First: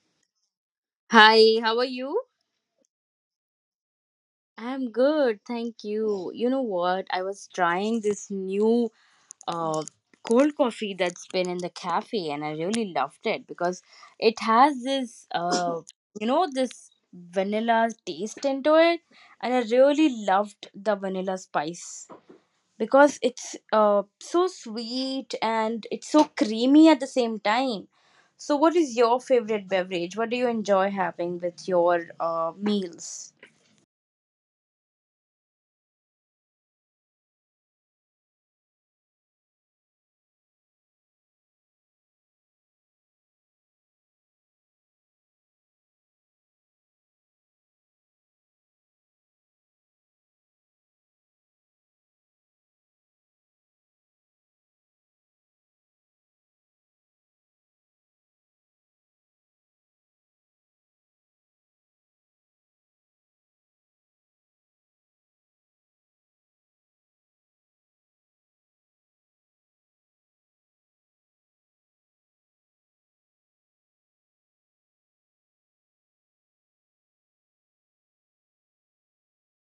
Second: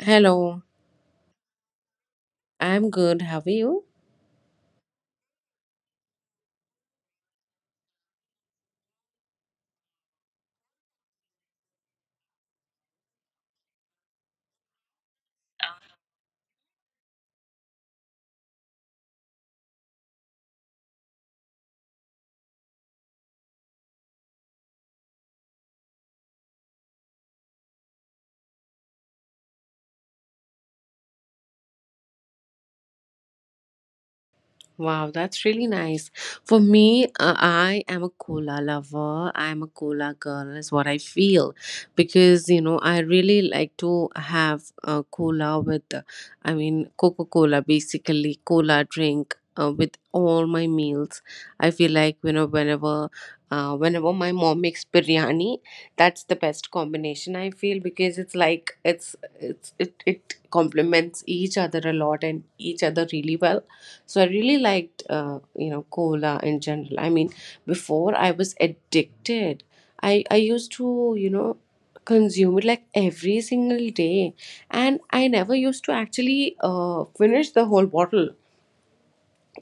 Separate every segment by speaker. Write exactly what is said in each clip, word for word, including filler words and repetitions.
Speaker 1: Hello,
Speaker 2: Hi, how are you?
Speaker 1: I'm good. How are you?
Speaker 2: I'm good, thank you. You know what? I was trying this new uh cold coffee that's been in the cafe, and I really loved it because it has this uh you know this vanilla taste into it, and I really loved the vanilla spice because it's uh so sweet and it's so creamy at the same time. So what is your favorite beverage? What do you enjoy having with your uh meals?
Speaker 1: Wow, that's really nice. For me, uh, I am a cola lover. I am a cola girl, is what I feel. Because, you know, I really like to have a cola with, uh, I mean, Coca Cola, basically, cola drink. Uh, with all my meals, I feel like, you know, whenever, uh, whenever my mom makes biryani, that's the best combination. I feel because it's like it's it's it it complements each other a lot, and each other really well. So I really liked, uh, you know cola in general, I mean, before I was addicted, i i used to, you know consume it like every single day. And I never used to actually uh, finish the whole bottle.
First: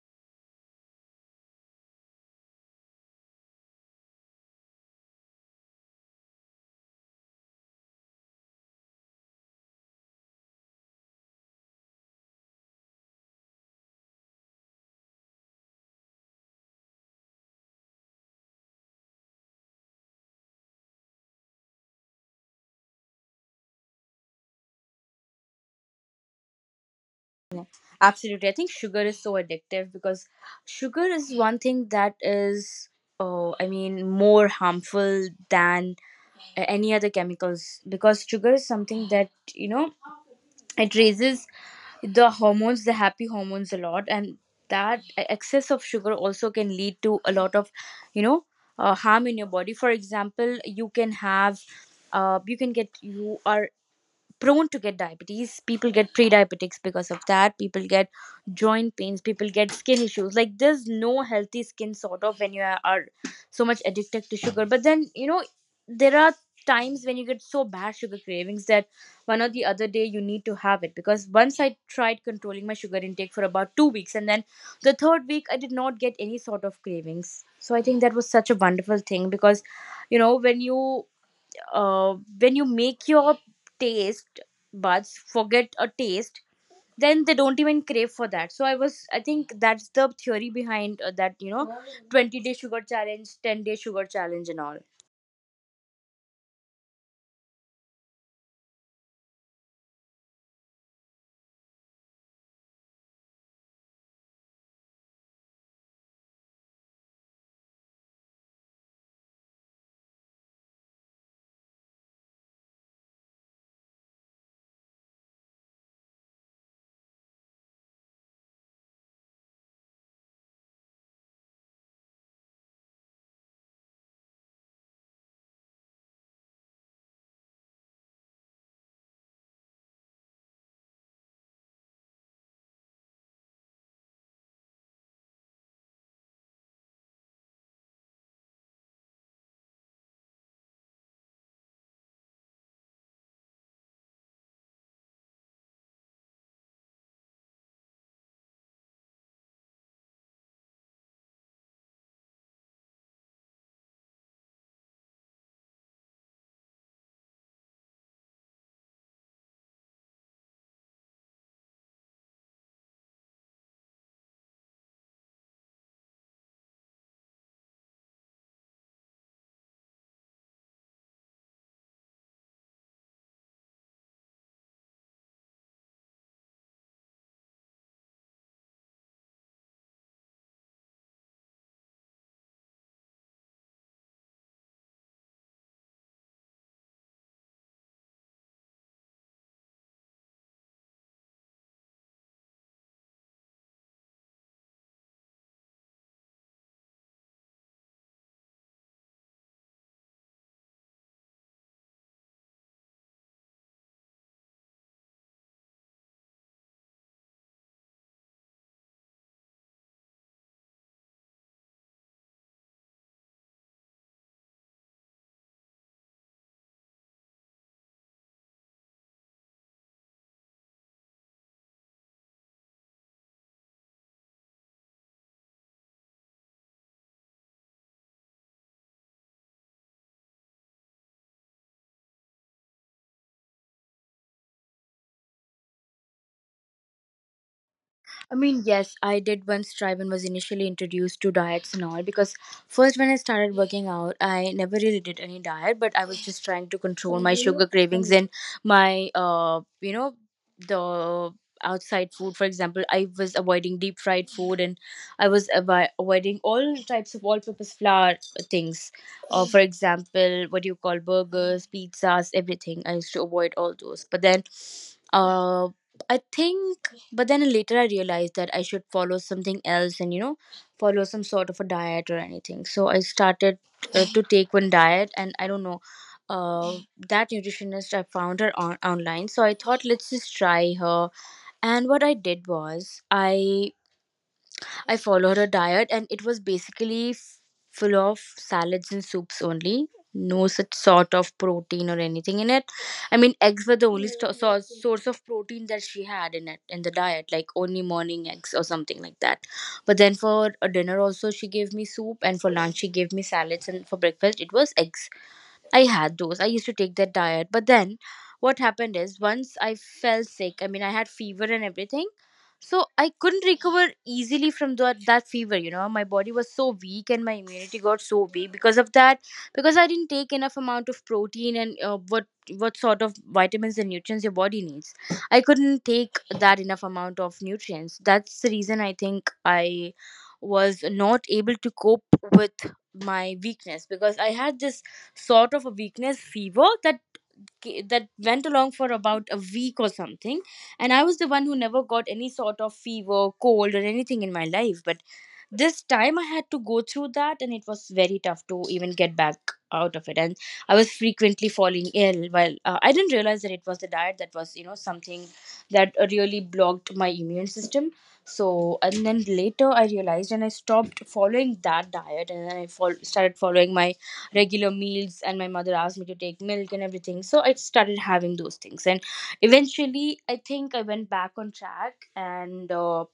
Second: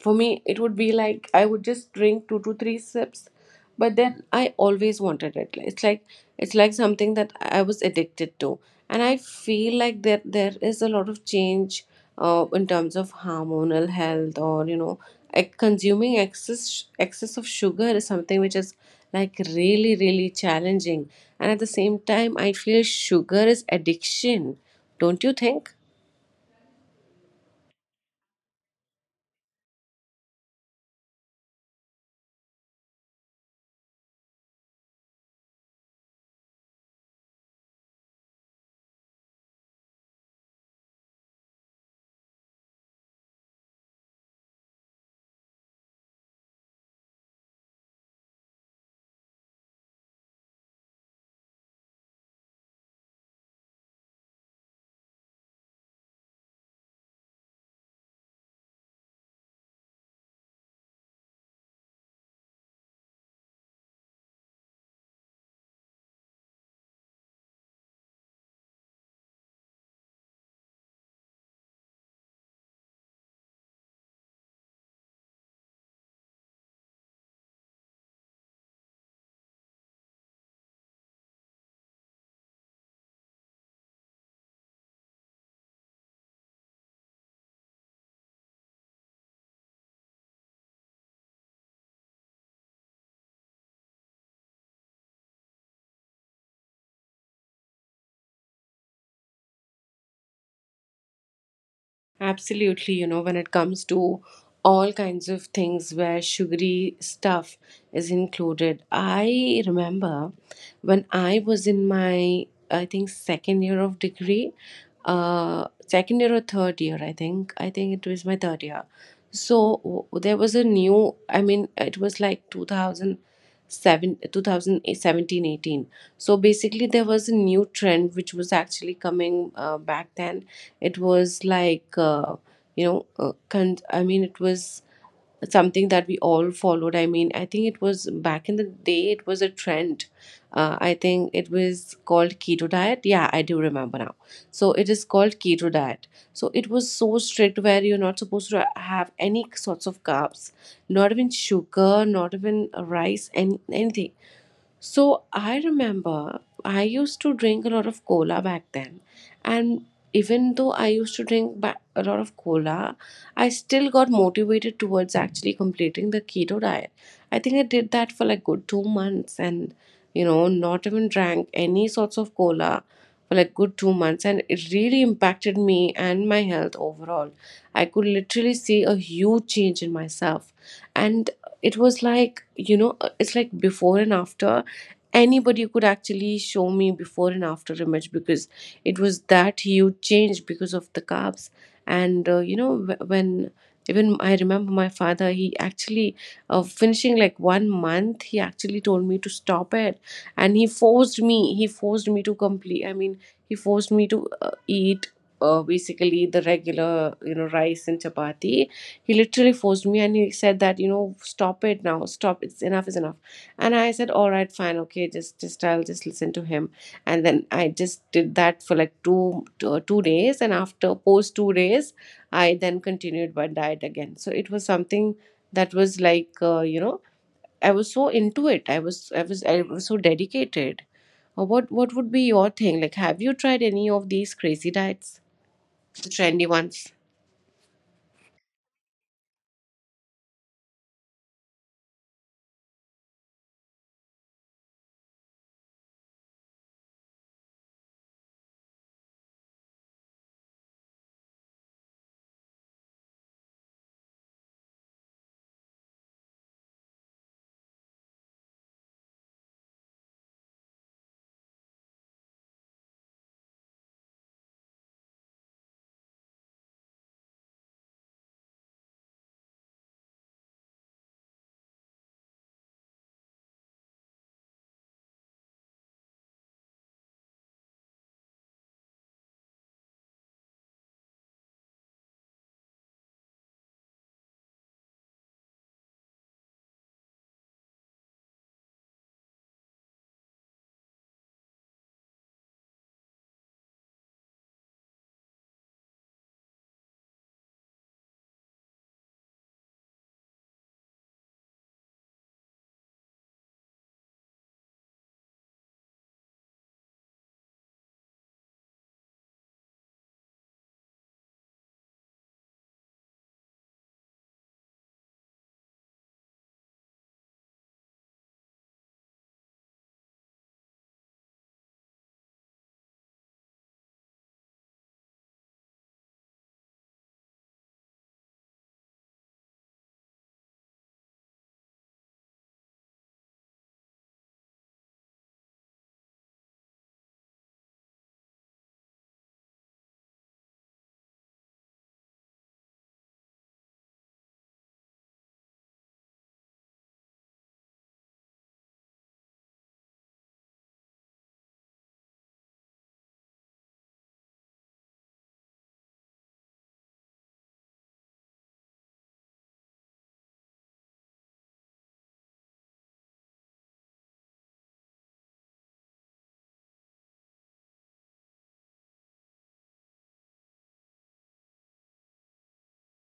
Speaker 1: For me, it would be like I would just drink two to three sips. But then I always wanted it. It's like it's like something that I was addicted to. And I feel like that there is a lot of change, uh, in terms of hormonal health, or, you know ec- consuming excess excess of sugar is something which is like really, really challenging. And at the same time, I feel sugar is addiction. Don't you think?
Speaker 2: Absolutely. I think sugar is so addictive because sugar is one thing that is, oh, I mean, more harmful than a- any other chemicals, because sugar is something that, you know, it raises the hormones, the happy hormones a lot, and that e, excess of sugar also can lead to a lot of, you know, uh, harm in your body. For example, you can have, uh, you can get, you are prone to get diabetes. People get pre-diabetics because of that. People get joint pains, people get skin issues, like there's no healthy skin sort of when you are are so much addicted to sugar. But then, you know, there are times when you get so bad sugar cravings that one or the other day you need to have it. Because once I tried controlling my sugar intake for about two weeks, and then the third week I did not get any sort of cravings. So I think that was such a wonderful thing, because, you know, when you uh, when you make your taste buds forget a taste, then they don't even crave for that. So I was, I think that's the theory behind uh, that, you know, twenty day sugar challenge, ten day sugar challenge and all.
Speaker 1: Absolutely, you know, when it comes to all kinds of things where sugary stuff is included. I remember when I was in my, I think, second year of degree, uh, second year or third year, I think. I think it was my third year. So w- there was a new, I mean, it was like two thousand seven, two thousand seventeen, eighteen. So basically, there was a new trend which was actually coming, uh, back then, it was like, uh, you know, uh, con- I mean, it was something that we all followed. I mean, I think it was back in the day, it was a trend. Uh, I think it was called keto diet. Yeah, I do remember now. So it is called keto diet. So it was so strict where you're not supposed to have any sorts of carbs, not even sugar, not even rice, any, anything. So I remember I used to drink a lot of cola back then. And even though I used to drink ba- a lot of cola, I still got motivated towards actually completing the keto diet. I think I did that for like good two months, and, you know, not even drank any sorts of cola for like good two months. And it really impacted me and my health overall. I could literally see a huge change in myself. And it was like you know uh, it's like before and after. Anybody could actually show me before and after image because it was that huge change because of the carbs. And, uh, you know wh- when even I remember my father, he actually uh, finishing like one month, he actually told me to stop it. And he forced me he forced me to complete, I mean, he forced me to uh, eat, uh, basically the regular, you know, rice and chapati. He literally forced me, and he said that, you know, stop it now. Stop. It's Enough is enough. And I said, all right, fine, okay, just just I'll just listen to him. And then I just did that for like two two, uh, two days. And after post two days, I then continued my diet again. So it was something that was like uh, you know I was so into it. I was I was I was so dedicated. Uh, What what would be your thing? Like, have you tried any of these crazy diets, the trendy ones?
Speaker 2: I mean, yes, I did once try when was initially introduced to diets and all. Because first when I started working out, I never really did any diet, but I was just trying to control my sugar cravings and my uh, you know, the outside food. For example, I was avoiding deep fried food, and I was avo- avoiding all types of all-purpose flour things. Uh, for example, what do you call, burgers, pizzas, everything. I used to avoid all those, but then. Uh, I think But then later I realized that I should follow something else, and, you know, follow some sort of a diet or anything. So I started uh, to take one diet, and I don't know, uh, that nutritionist, I found her on- online, so I thought let's just try her. And what I did was i I followed a diet, and it was basically f- full of salads and soups only. No such sort of protein or anything in it. I mean, eggs were the only sto- so- source of protein that she had in it in the diet, like only morning eggs or something like that. But then for a dinner also, she gave me soup, and for lunch she gave me salads, and for breakfast it was eggs. I had those. I used to take that diet. But then what happened is once I fell sick. I mean, I had fever and everything. So I couldn't recover easily from that, that fever, you know. My body was so weak, and my immunity got so weak because of that. Because I didn't take enough amount of protein, and uh, what what sort of vitamins and nutrients your body needs, I couldn't take that enough amount of nutrients. That's the reason I think I was not able to cope with my weakness, because I had this sort of a weakness fever that ca- that went along for about a week or something. And I was the one who never got any sort of fever, cold or anything in my life, but this time I had to go through that, and it was very tough to even get back out of it. And I was frequently falling ill, while uh, I didn't realize that it was the diet that was, you know, something that really blocked my immune system. So, and then later I realized, and I stopped following that diet, and then I fol- started following my regular meals. And my mother asked me to take milk and everything, so I started having those things. And eventually, I think I went back on track, and uh,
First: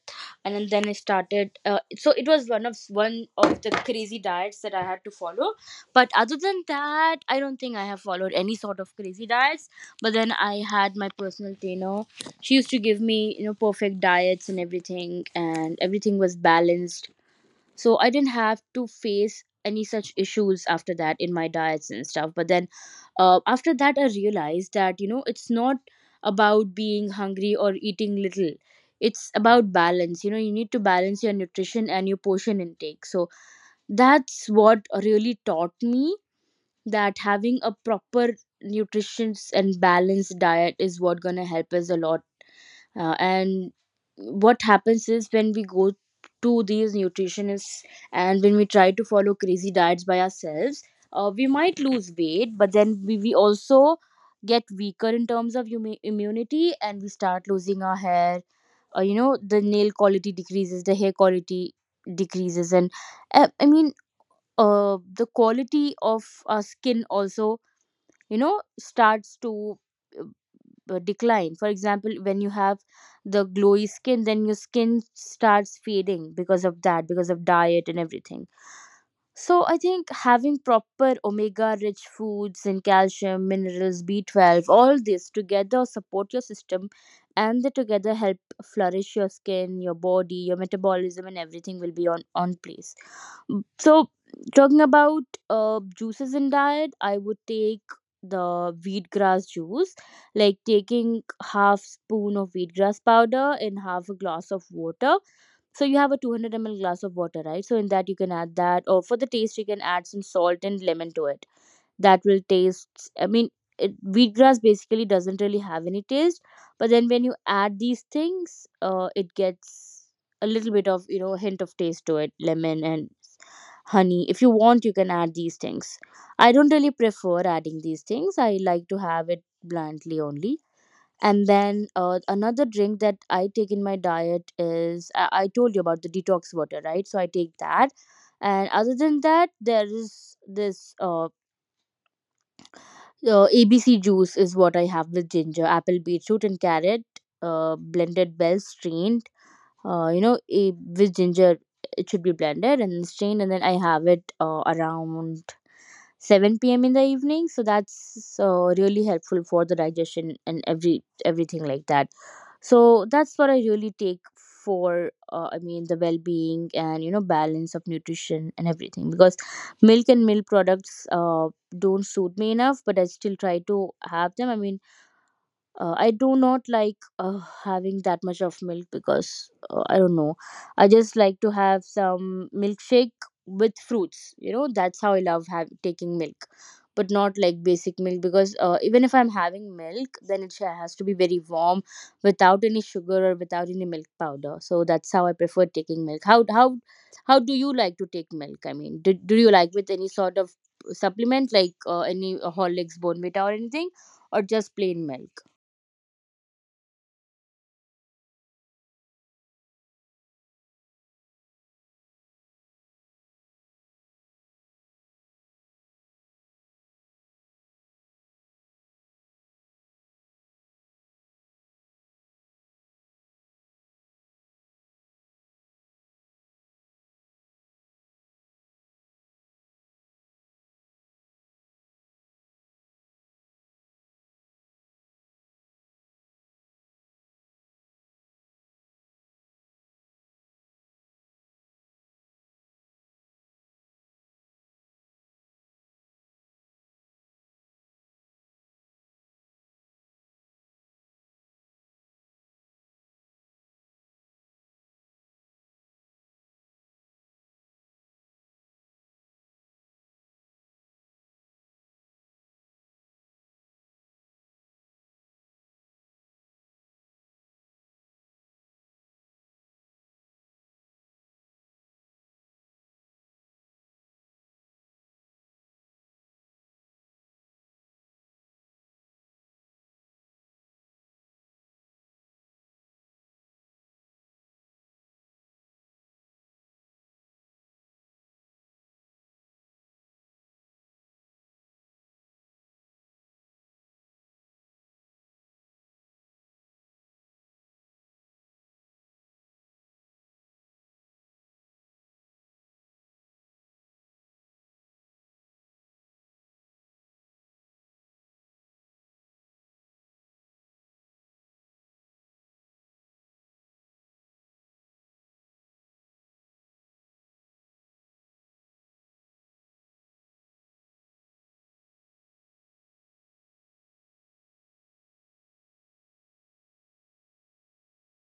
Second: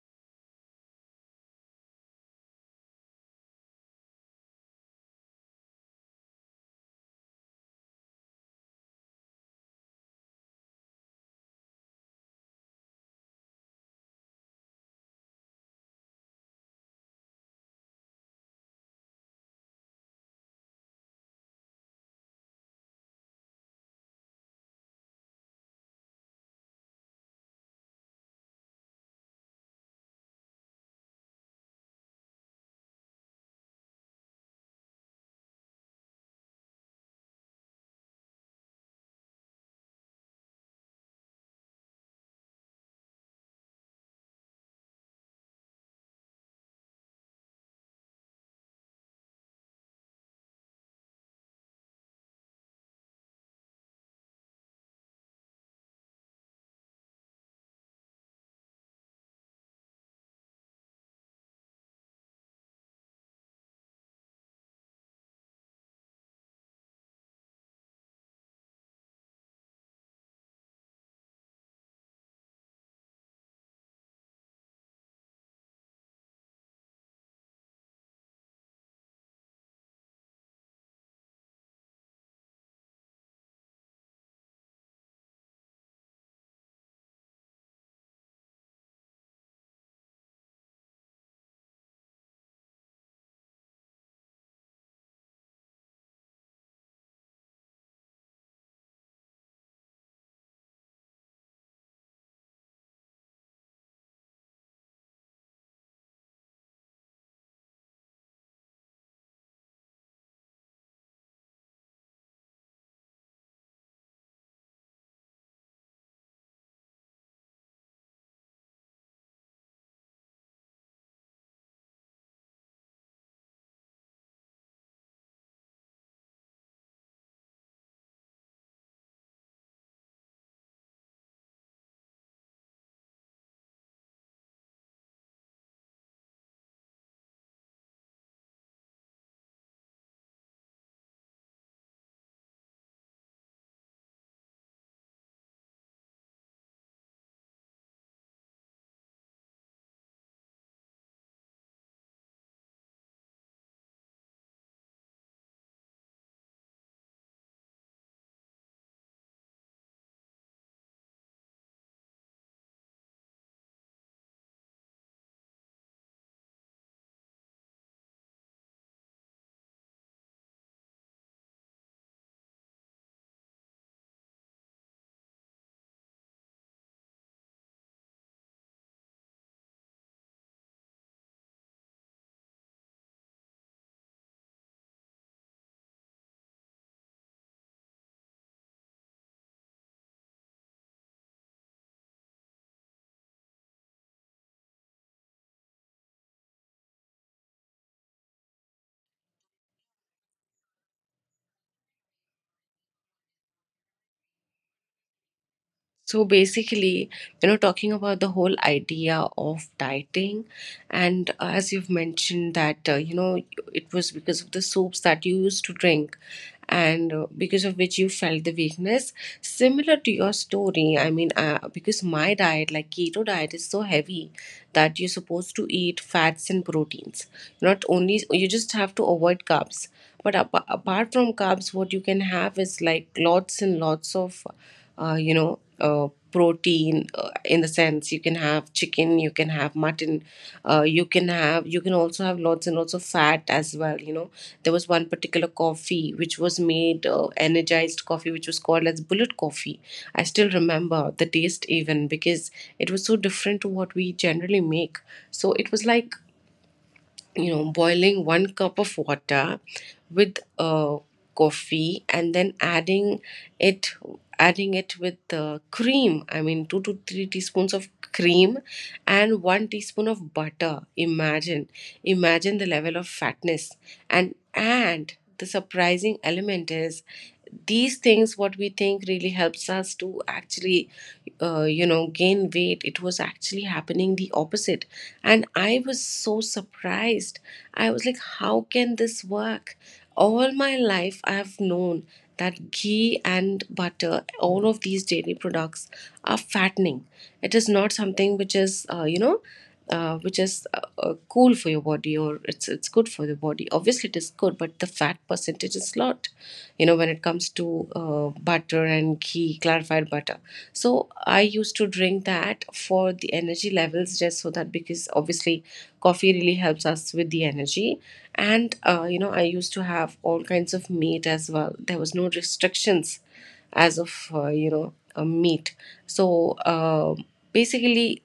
Speaker 2: and then I started uh, so it was one of one of the crazy diets that I had to follow. But other than that, I don't think I have followed any sort of crazy diets. But then I had my personal trainer, she used to give me, you know, perfect diets and everything, and everything was balanced. So I didn't have to face any such issues after that in my diets and stuff. But then uh, after that I realized that, you know, it's not about being hungry or eating little, it's about balance. You know, you need to balance your nutrition and your portion intake. So that's what really taught me that having a proper nutritious and balanced diet is what gonna help us a lot. Uh, and what happens is when we go to these nutritionists, and when we try to follow crazy diets by ourselves, uh, we might lose weight, but then we, we also get weaker in terms of humi- immunity, and we start losing our hair. Uh, you know, the nail quality decreases, the hair quality decreases, and uh, i mean uh, the quality of our skin also, you know, starts to uh, uh, decline. For example, when you have the glowy skin, then your skin starts fading because of that, because of diet and everything. So I think having proper omega rich foods, and calcium, minerals, B twelve, all this together support your system, and they together help flourish your skin, your body, your metabolism, and everything will be on on place. So talking about uh, juices in diet, I would take the wheatgrass juice, like taking half spoon of wheatgrass powder in half a glass of water. So you have a two hundred m l glass of water, right? So in that you can add that, or for the taste you can add some salt and lemon to it. That will taste. I mean, it, wheatgrass basically doesn't really have any taste, but then when you add these things, uh, it gets a little bit of, you know, hint of taste to it. Lemon and honey, if you want you can add these things. I don't really prefer adding these things, I like to have it bluntly only. And then uh, another drink that I take in my diet is I-, I told you about the detox water, right, so I take that. And other than that, there is this uh, uh, abc juice is what I have, with ginger, apple, beetroot and carrot, uh, blended well, strained, uh, you know a- with ginger, it should be blended and strained, and then I have it uh, around seven p m in the evening. So that's uh, really helpful for the digestion and every everything like that. So that's what I really take for, uh, I mean, the well-being, and, you know, balance of nutrition and everything. Because milk and milk products uh, don't suit me enough, but I still try to have them. I mean, uh, I do not like uh, having that much of milk, because, uh, I don't know, I just like to have some milkshake with fruits, you know, that's how I love have, taking milk. But not like basic milk, because, uh, even if I'm having milk, then it sha- has to be very warm, without any sugar or without any milk powder. So that's how I prefer taking milk. How how how do you like to take milk? I mean, do, do you like with any sort of supplement, like uh, any uh, horlicks, bonvita or anything, or just plain milk?
Speaker 1: So basically, you know, talking about the whole idea of dieting, and, uh, as you've mentioned that, uh, you know, it was because of the soups that you used to drink, and uh, because of which you felt the weakness. Similar to your story, I mean, uh, because my diet, like keto diet, is so heavy that you're supposed to eat fats and proteins. Not only, you just have to avoid carbs. But apa apart from carbs, what you can have is like lots and lots of, uh, you know, uh, protein, uh, in the sense you can have chicken, you can have mutton, uh, you can have, you can also have lots and lots of fat as well. You know, there was one particular coffee which was made, uh, energized coffee, which was called as bullet coffee. I still remember the taste even because it was so different to what we generally make. So it was like you know boiling one cup of water with, uh, coffee, and then adding it adding it with the cream, I mean, two to three teaspoons of cream, and one teaspoon of butter. Imagine, imagine the level of fatness. And and the surprising element is, these things what we think really helps us to actually, uh, you know gain weight, it was actually happening the opposite. And I was so surprised. I was like, how can this work? All my life, I've known that ghee and butter, all of these dairy products, are fattening. It is not something which is, uh, you know, uh, which is, uh, uh, cool for your body, or it's it's good for the body. Obviously, it is good, but the fat percentage is lot, you know when it comes to, uh, butter and ghee, clarified butter. So I used to drink that for the energy levels, just so that, because obviously coffee really helps us with the energy. And, uh, you know I used to have all kinds of meat as well. There was no restrictions as of, uh, you know a meat. So, uh, basically,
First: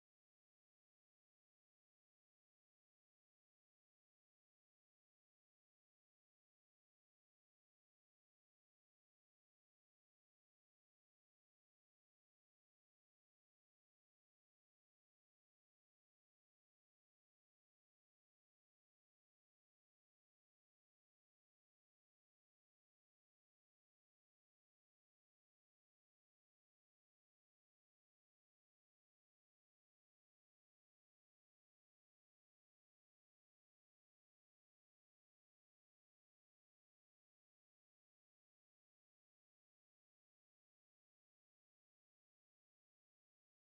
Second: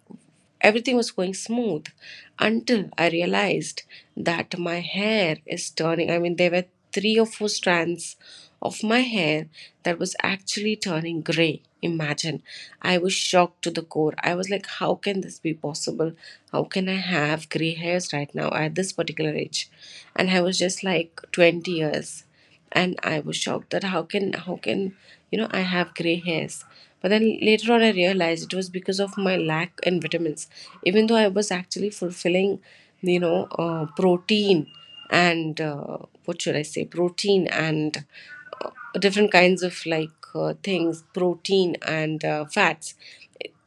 Speaker 1: everything was going smooth until I realized that my hair is turning. I mean, there were three or four strands of my hair that was actually turning gray. Imagine. I was shocked to the core. I was like, how can this be possible? How can I have gray hairs right now at this particular age? And I was just like twenty years. And I was shocked that how can how can, you know I have gray hairs. But then later on I realized it was because of my lack in vitamins, even though I was actually fulfilling, you know uh, protein, and, uh, what should I say, protein, and, uh, different kinds of like, uh, things, protein, and, uh, fats,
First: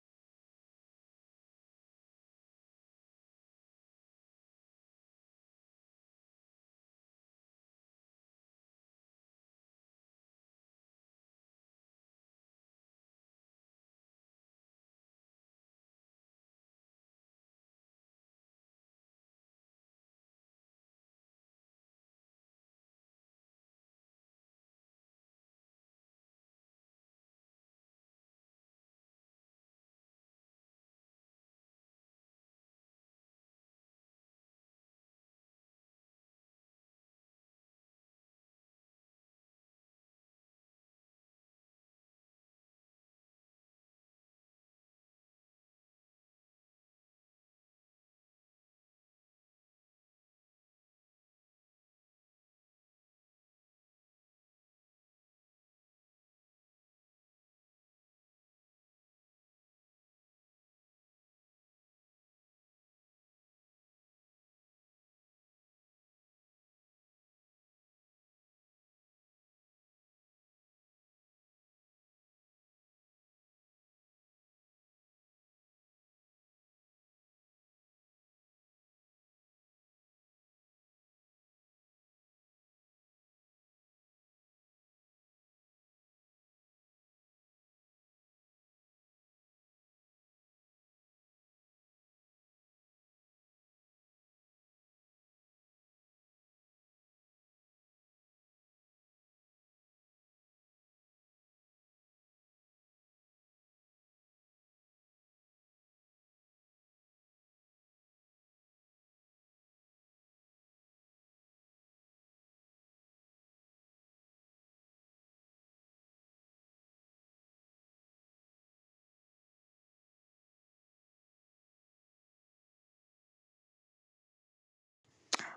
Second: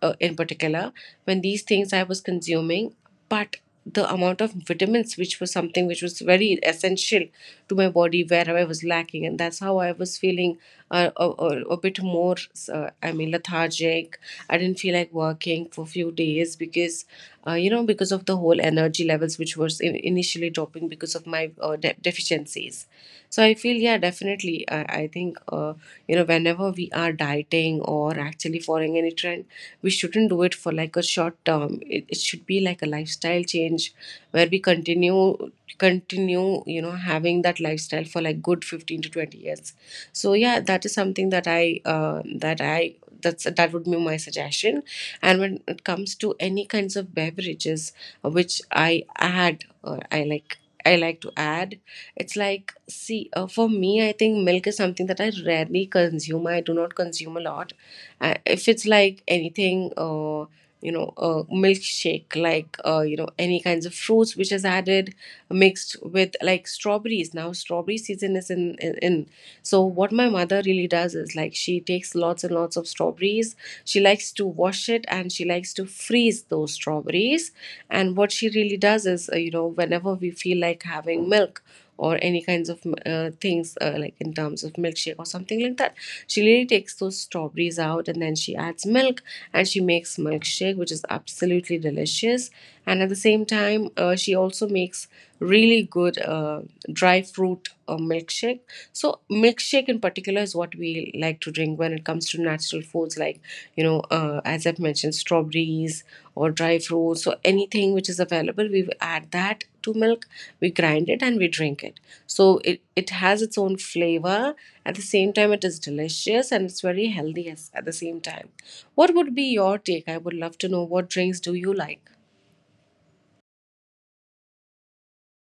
Speaker 1: uh, in particular. When these things I was consuming, but the amount of vitamins, which was something which was very essential to my body, where I was lacking, and that's how I was feeling, uh, a, a, a bit more. Uh, I mean, lethargic. I didn't feel like working for a few days because, uh, you know, because of the whole energy levels which was in, initially dropping because of my uh, de- deficiencies. So I feel, yeah, definitely. I, I think, uh, you know, whenever we are dieting or actually following any trend, we shouldn't do it for like a short term. It, it should be like a lifestyle change where we continue continue, you know having that lifestyle for like good fifteen to twenty years. So yeah, that is something that i uh, that I that's that would be my suggestion. And when it comes to any kinds of beverages, uh, which I add, or i like I like to add. It's like, see, uh, for me, I think milk is something that I rarely consume. I do not consume a lot. Uh, if it's like anything, uh, you know, a milkshake, like, uh, you know, any kinds of fruits which is added, mixed with like strawberries. Now strawberry season is in, in in. So what my mother really does is, like, she takes lots and lots of strawberries. She likes to wash it, and she likes to freeze those strawberries. And what she really does is, uh, you know whenever we feel like having milk or any kinds of, uh, things, uh, like in terms of milkshake or something like that, she really takes those strawberries out, and then she adds milk, and she makes milkshake which is absolutely delicious. And at the same time, uh, she also makes really good, uh, dry fruit, uh, milkshake. So milkshake in particular is what we like to drink when it comes to natural foods like, you know uh, as I've mentioned, strawberries or dry fruits. So anything which is available, we add that to milk, we grind it, and we drink it. So it, it has its own flavor. At the same time, it is delicious, and it's very healthy, as, at the same time. What would be your take? I would love to know, what drinks do you like?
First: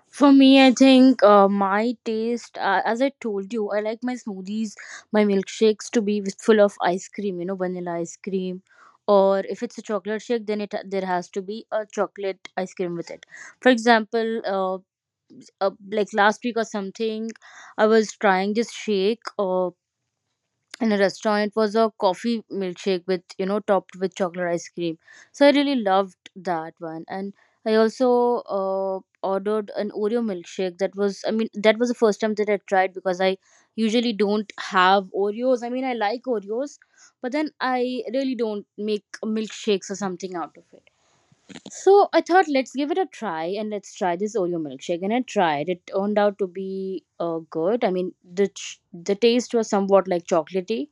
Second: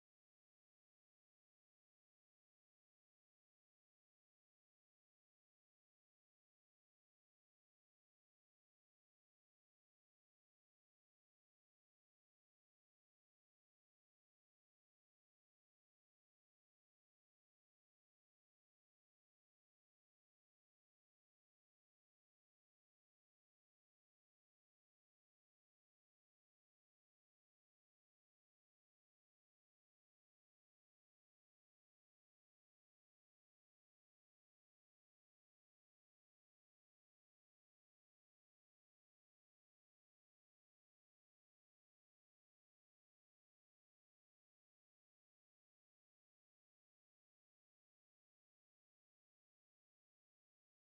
Speaker 2: For me, I think uh, my taste, uh, as I told you, I like my smoothies, my milkshakes to be with, full of ice cream, you know, vanilla ice cream. Or if it's a chocolate shake, then it there has to be a chocolate ice cream with it. For example, uh, uh, like last week or something, I was trying this shake. Uh, in a restaurant, it was a coffee milkshake with, you know, topped with chocolate ice cream, so I really loved that one. And I also uh, ordered an Oreo milkshake. That was, I mean, that was the first time that I tried, because I usually don't have Oreos. I mean, I like Oreos, but then I really don't make milkshakes or something out of it. So I thought, let's give it a try and let's try this Oreo milkshake, and I tried It turned out to be uh, good. I mean, the ch- the taste was somewhat like chocolatey,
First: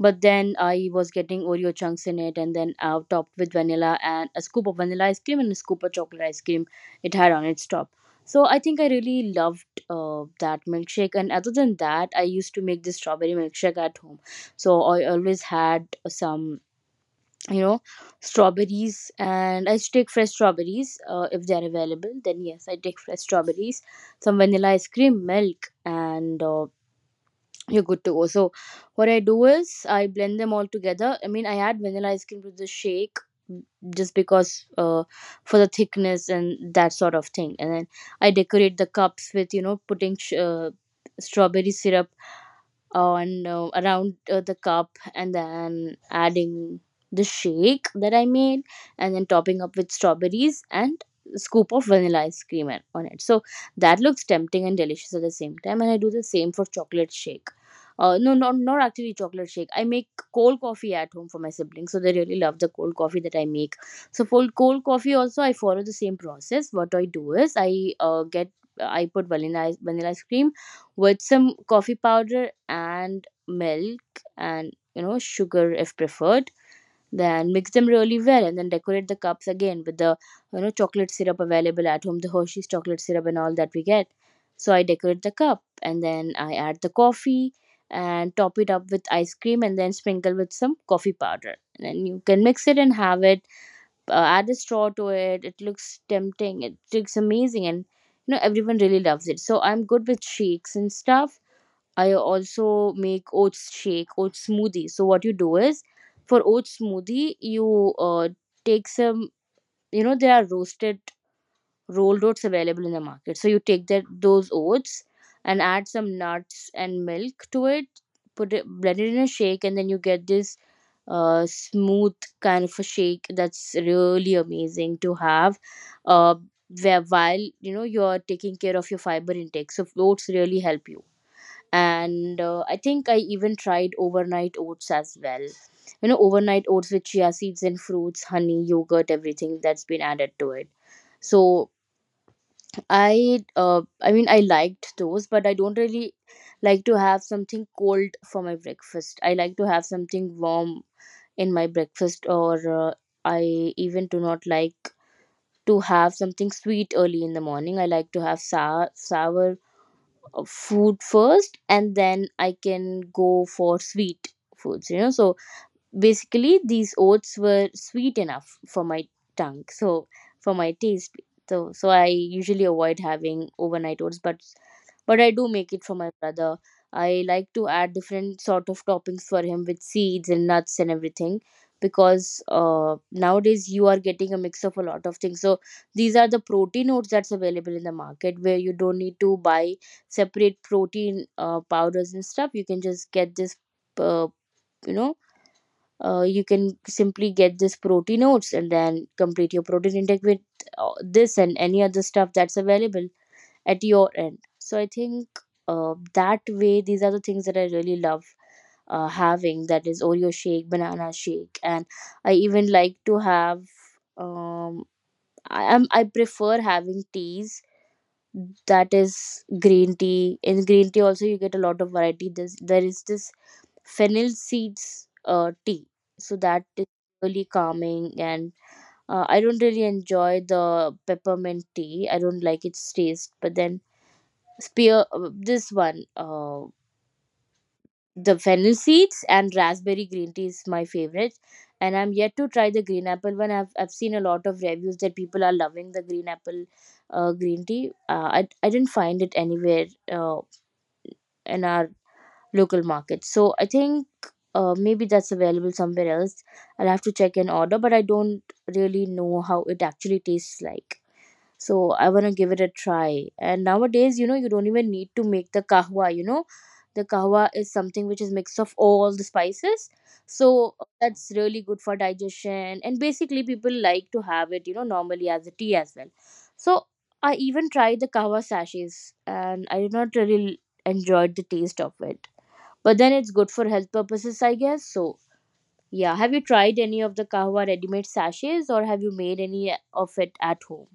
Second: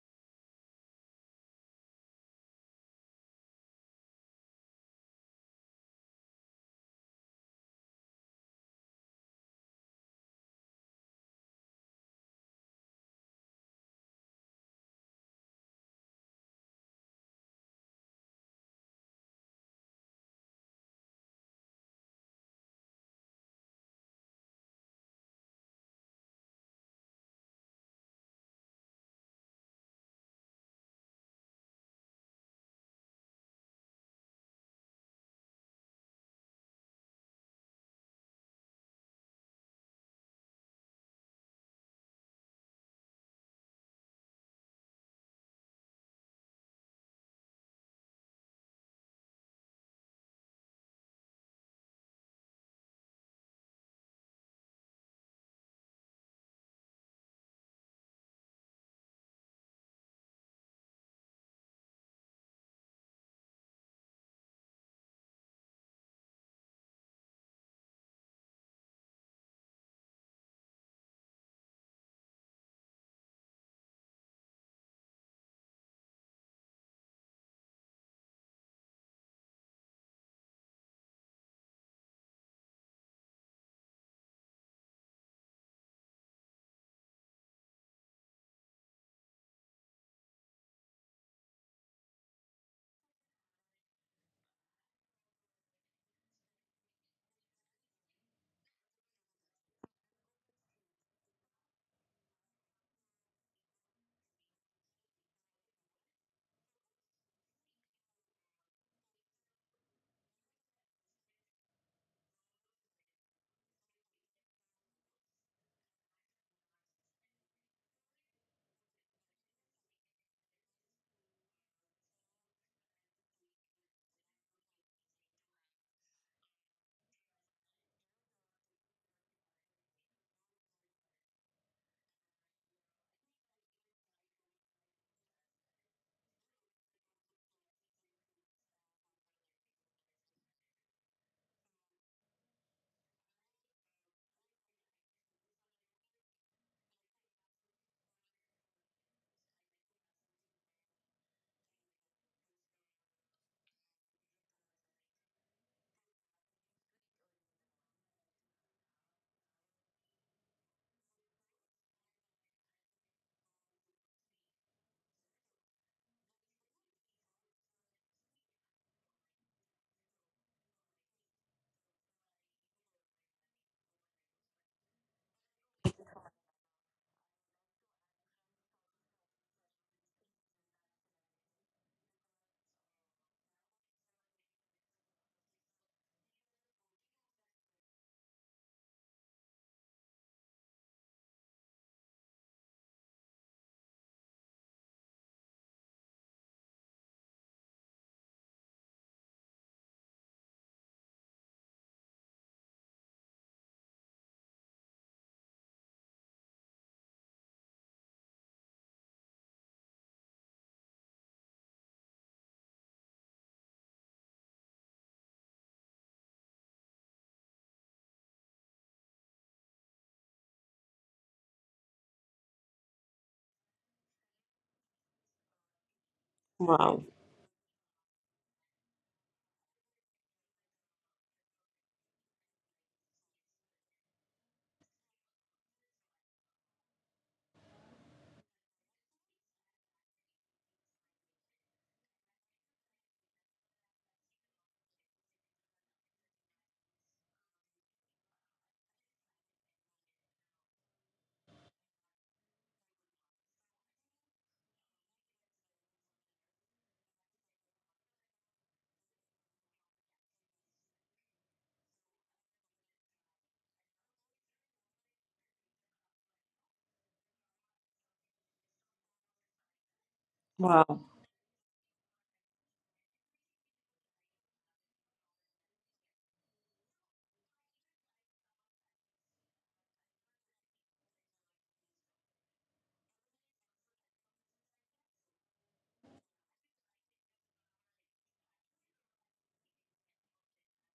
Speaker 2: but then I was getting Oreo chunks in it, and then uh, topped with vanilla and a scoop of vanilla ice cream and a scoop of chocolate ice cream it had on its top. So I think I really loved uh, that milkshake. And other than that, I used to make this strawberry milkshake at home. So I always had some, you know, strawberries, and I used to take fresh strawberries uh, if they are available. Then yes, I take fresh strawberries, some vanilla ice cream, milk, and uh, you're good to go. So what I do is I blend them all together. I mean, I add vanilla ice cream to the shake mm, just because uh, for the thickness and that sort of thing. And then I decorate the cups with, you know, putting sh- uh, strawberry syrup on, uh, around, uh, the cup, and then adding the shake that I made, and then topping up with strawberries and scoop of vanilla ice cream a- on it. So that looks tempting and delicious at the same time, and I do the same for chocolate shake. Uh, no, not not actually chocolate shake. I make cold coffee at home for my siblings, so they really love the cold coffee that I make. So for cold coffee also, I follow the same process. What I do is I uh, get I put vanilla ice, vanilla ice cream with some coffee powder and milk and, you know, sugar if preferred, then mix them really well, and then decorate the cups again with the, you know, chocolate syrup available at home, the Hershey's chocolate syrup and all that we get. So I decorate the cup and then I add the coffee and top it up with ice cream and then sprinkle with some coffee powder, and then you can mix it and have it. Uh, add a straw to it. It looks tempting, it looks amazing, and you know, everyone really loves it. So I'm good with shakes and stuff. I also make oats shake, oats smoothie. So what you do is, for oats smoothie, you uh, take some. You know, there are roasted rolled oats available in the market. So you take that, those oats, and add some nuts and milk to it, put it blend it in a shake, and then you get this uh, smooth kind of a shake that's really amazing to have. Uh, where, while, you know, you're taking care of your fiber intake, so oats really help you. And uh, I think I even tried overnight oats as well. You know, overnight oats with chia seeds and fruits, honey, yogurt, everything that's been added to it. So I uh, I mean, I liked those, but I don't really like to have something cold for my breakfast. I like to have something warm in my breakfast, or uh, I even do not like to have something sweet early in the morning. I like to have sour sour uh, food first, and then I can go for sweet foods. You know, so basically these oats were sweet enough for my tongue, so for my taste. So so I usually avoid having overnight oats, but but I do make it for my brother. I like to add different sort of toppings for him, with seeds and nuts and everything, because uh, nowadays you are getting a mix of a lot of things. So these are the protein oats that's available in the market, where you don't need to buy separate protein uh, powders and stuff. You can just get this, uh, you know uh, you can simply get this protein oats and then complete your protein intake with uh, this and any other stuff that's available at your end. So I think uh, that way, these are the things that I really love uh, having. That is Oreo shake, banana shake, and I even like to have. Um, I am I prefer having teas, that is green tea. In green tea also you get a lot of variety. There's there is this fennel seeds uh, tea. So that is
Speaker 1: Wow.
Speaker 2: really calming. And uh, I don't really enjoy the peppermint tea. I don't like its taste. But then spear uh, this one, uh, the fennel seeds and raspberry green tea is my favorite. And I'm yet to try the green apple one. I've I've seen a lot of reviews that people are loving the green apple uh, green tea. Uh, I I didn't find it anywhere uh, in our local markets. So I think uh, maybe that's available somewhere else. I'll have to check and order, but I don't really know how it actually tastes like. So I want to give it a try. And nowadays, you know, you don't even need to make the kahwa, you know. The kahwa is something which is mix of all the spices. So
Speaker 1: Wow.
Speaker 2: that's really good for digestion. And basically people like to have it, you know, normally as a tea as well. So I even tried the kahwa sachets and I did not really enjoyed the taste of it. But then it's good for health purposes, I guess. So, yeah. Have you tried any of the kahwa ready-made sachets, or have you made any of it at home?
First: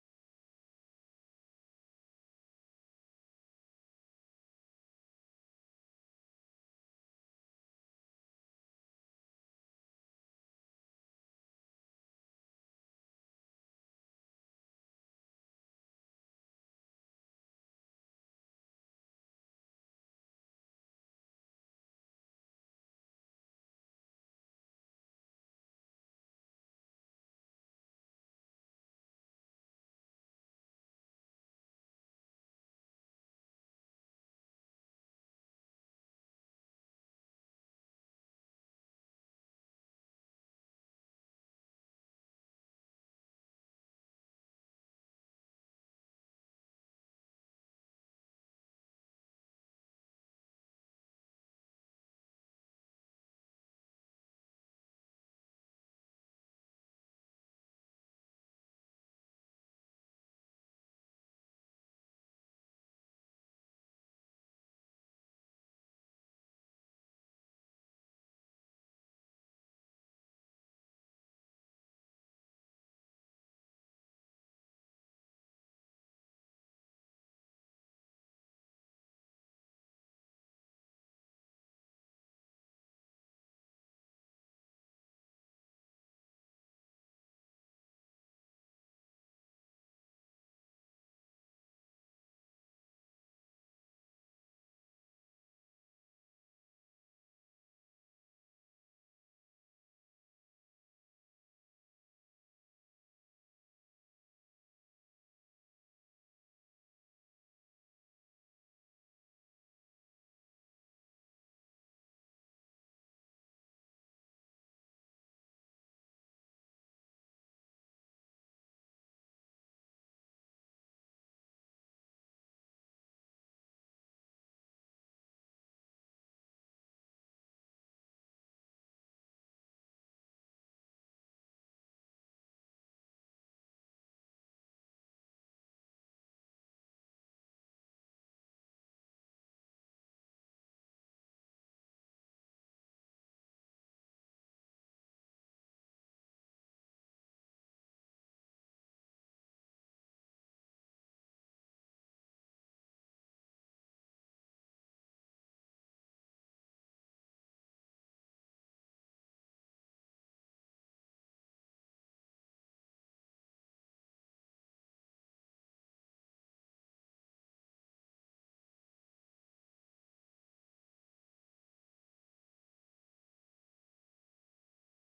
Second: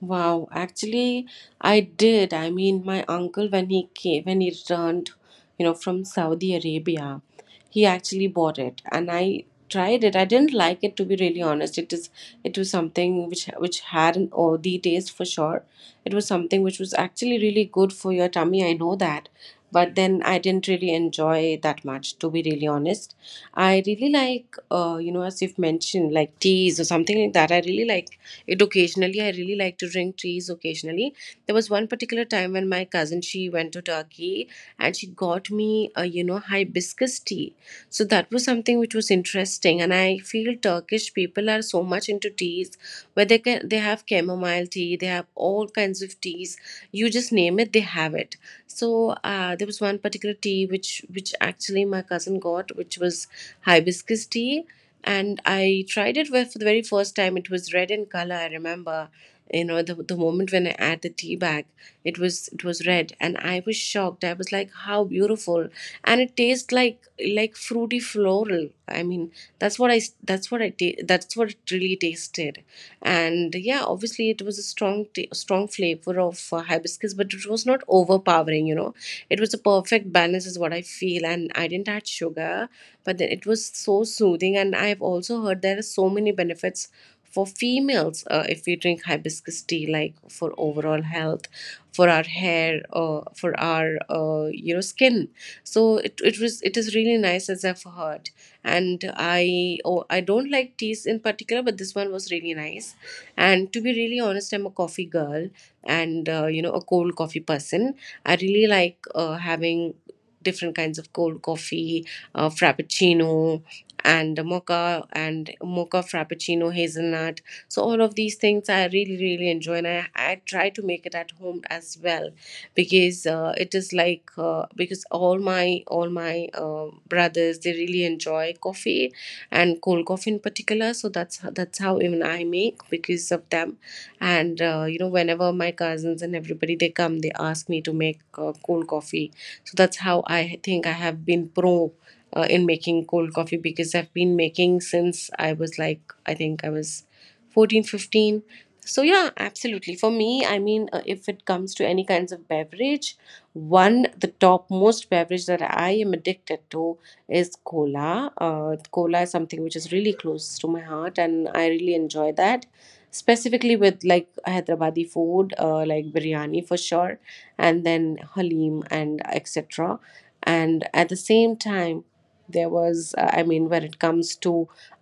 Speaker 1: Wow, actually, I did. I mean, my uncle when he came, when he returned, you know, from Saudi Arabia, he actually bought it, and I tried it. I didn't like it to be really honest. It is, it was something which which had an earthy taste for sure. It was something which was actually really good for your tummy. I know that, but then I didn't really enjoy that much to be really honest. I really like, uh, you know, as you've mentioned, like teas or something like that. I really like it occasionally. I really like to drink teas occasionally. There was one particular time when my cousin she went to Turkey and she got me a you know hibiscus tea. So that was something which was interesting, and I feel Turkish people are so much into teas where they can they have chamomile tea, they have all kinds of teas. You just name it, they have it. So uh, there was one particular tea which which actually my cousin got, which was hibiscus tea, and I tried it where for the very first time. It was red in color. I remember, you know, the the moment when I add the tea bag, it was it was red, and I was shocked. I was like, "How beautiful!" And it tastes like like fruity floral. I mean, that's what I s- that's what I ta- that's what it really tasted. And yeah, obviously, it was a strong ta- strong flavor of uh, hibiscus, but it was not overpowering. You know, it was a perfect balance, is what I feel. And I didn't add sugar, but then it was so soothing, and I've also heard there are so many benefits for females, uh, if we drink hibiscus tea, like for overall health, for our hair, uh, for our, uh, you know, skin. so it, it was it is really nice, as I've heard. and i oh, I don't like teas in particular, but this one was really nice. And to be really honest, I'm a coffee girl, and uh, you know, a cold coffee person. I really like, uh, having different kinds of cold coffee, uh, frappuccino, and a mocha and mocha frappuccino hazelnut. So all of these things I really really enjoy, and i, I try to make it at home as well, because uh, it is like uh, because all my all my uh, brothers they really enjoy coffee and cold coffee in particular. So that's ho- that's how even I make, because of them. And uh, you know, whenever my cousins and everybody they come, they ask me to make, uh, cold coffee. So that's how, I think, I have been pro, uh, in making cold coffee, because I've been making since I was like, I think I was fourteen fifteen. So, yeah, absolutely. For me, I mean, uh, if it comes to any kinds of beverage, one, the top most beverage that I am addicted to is cola. Uh, cola is something which is really close to my heart, and I really enjoy that. Specifically with like Hyderabadi food, uh, like biryani for sure, and then halim and et cetera. And at the same time, there was uh, I mean, when it comes to,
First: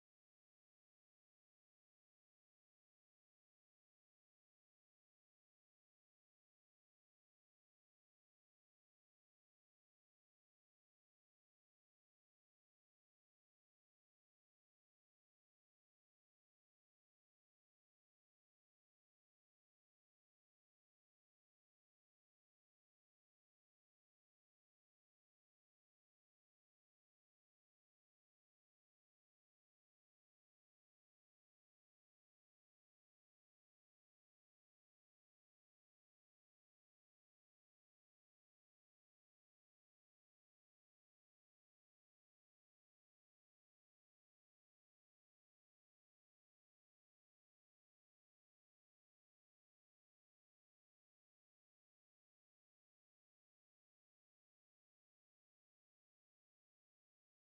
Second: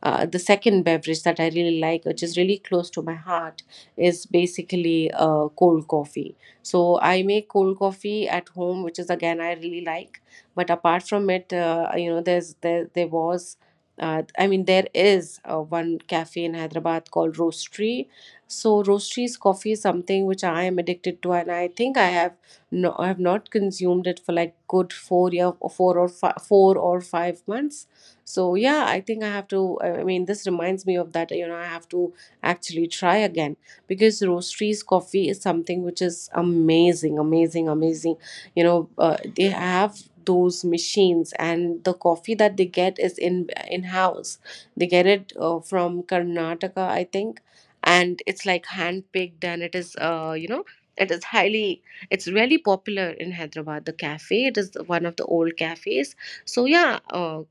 Speaker 1: uh, the second beverage that I really like, which is really close to my heart, is basically, uh, cold coffee. So I make cold coffee at home, which is again I really like. But apart from it, uh, you know, there's there there was, uh, I mean, there is, uh, one cafe in Hyderabad called Roastery. So, Roastery's coffee is something which I am addicted to, and I think I have, no, I have not consumed it for like good four year or four or fi- four or five months. So yeah, I think I have to. I I mean, this reminds me of that. You know, I have to actually try again, because roasteries coffee is something which is amazing, amazing, amazing. You know, uh, they have those machines, and the coffee that they get is in, in house. They get it, uh, from Karnataka, I think, and it's like hand picked, and it is, uh, you know it is highly, it's really popular in Hyderabad. The cafe, it is one of the old cafes. So yeah, uh,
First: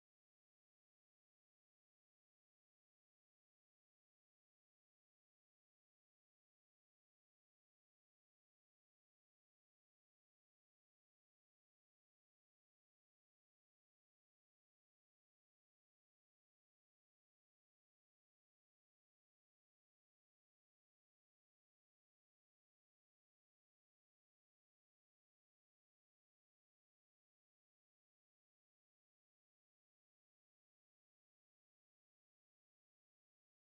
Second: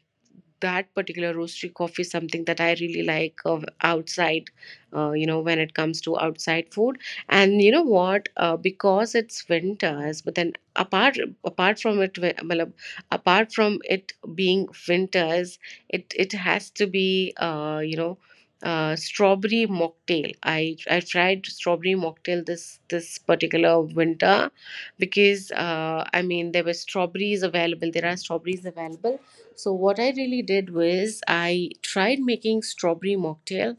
Speaker 1: that particular roastery coffee is something that I really like of outside, uh, you know, when it comes to outside food. And you know what? Uh, because it's winters, but then apart apart from it, wi- matlab, apart from it being winters, it it has to be, uh, you know. Uh, strawberry mocktail. I I tried strawberry mocktail this this particular winter, because uh, I mean, there were strawberries available. there are strawberries available. So what I really did was I tried making strawberry mocktail,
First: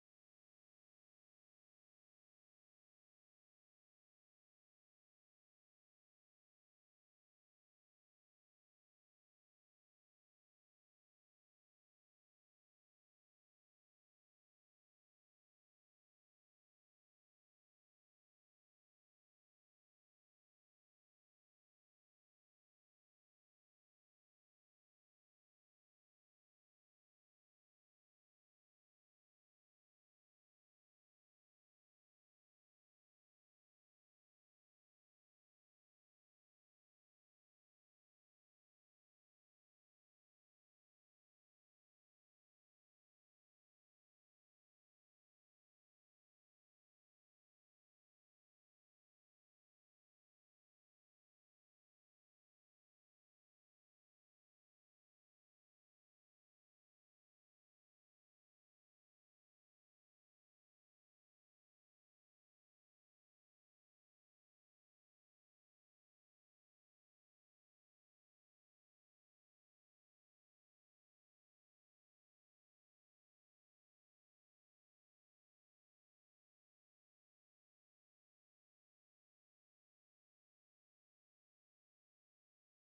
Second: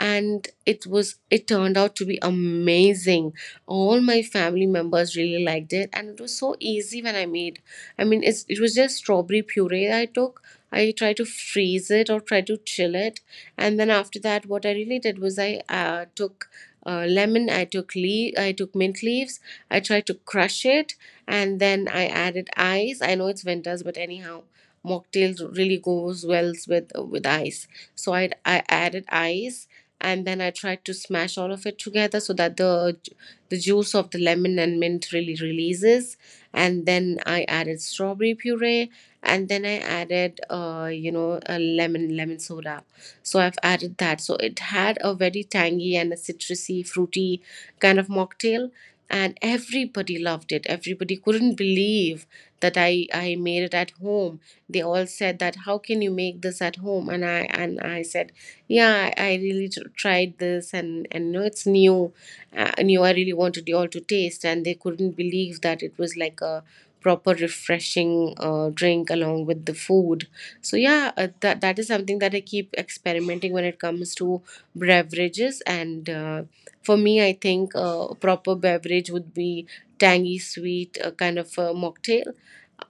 Speaker 1: and it was it turned out to be amazing. All my family members really liked it, and it was so easy when I made. I mean, it's, it was just strawberry puree I took. I tried to freeze it or try to chill it, and then after that, what I really did was I, uh, took, uh, lemon, I took leaf, I took mint leaves. I tried to crush it, and then I added ice. I know it's winters, but anyhow, mocktail really goes well with with ice. So I I added ice, and then I tried to smash all of it together, so that the ju- the juice of the lemon and mint really releases. And then I added strawberry puree, and then I added, uh, you know a lemon lemon soda. So I've added that. So it had a very tangy and a citrusy, fruity kind of mocktail, and everybody loved it. Everybody couldn't believe that i i made it at home. They all said that, how can you make this at home? And i and i said, yeah, i, I really tr- tried this. And and no, it's new, uh, new, I really wanted you all to taste. And they couldn't believe that it was like a proper refreshing, uh, drink along with the food. So yeah, uh, that that is something that I keep experimenting when it comes to beverages. And uh, for me, I think, uh, a proper beverage would be tangy, sweet, uh, kind of a mocktail.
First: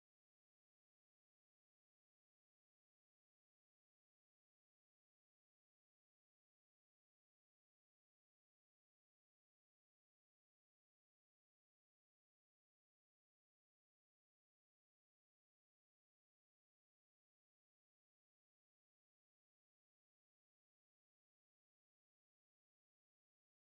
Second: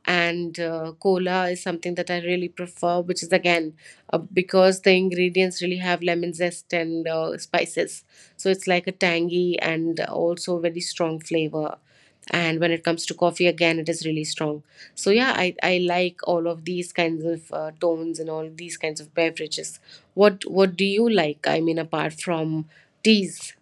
Speaker 1: And uh, cola is something that I really prefer, which is again, uh, because the ingredients really have lemon zest and, uh, spices. So it's like a tangy and also very strong flavor. And when it comes to coffee, again, it is really strong. So yeah, I, I like all of these kinds of, uh, tones and all these kinds of beverages. What what do you like? I mean, apart from teas.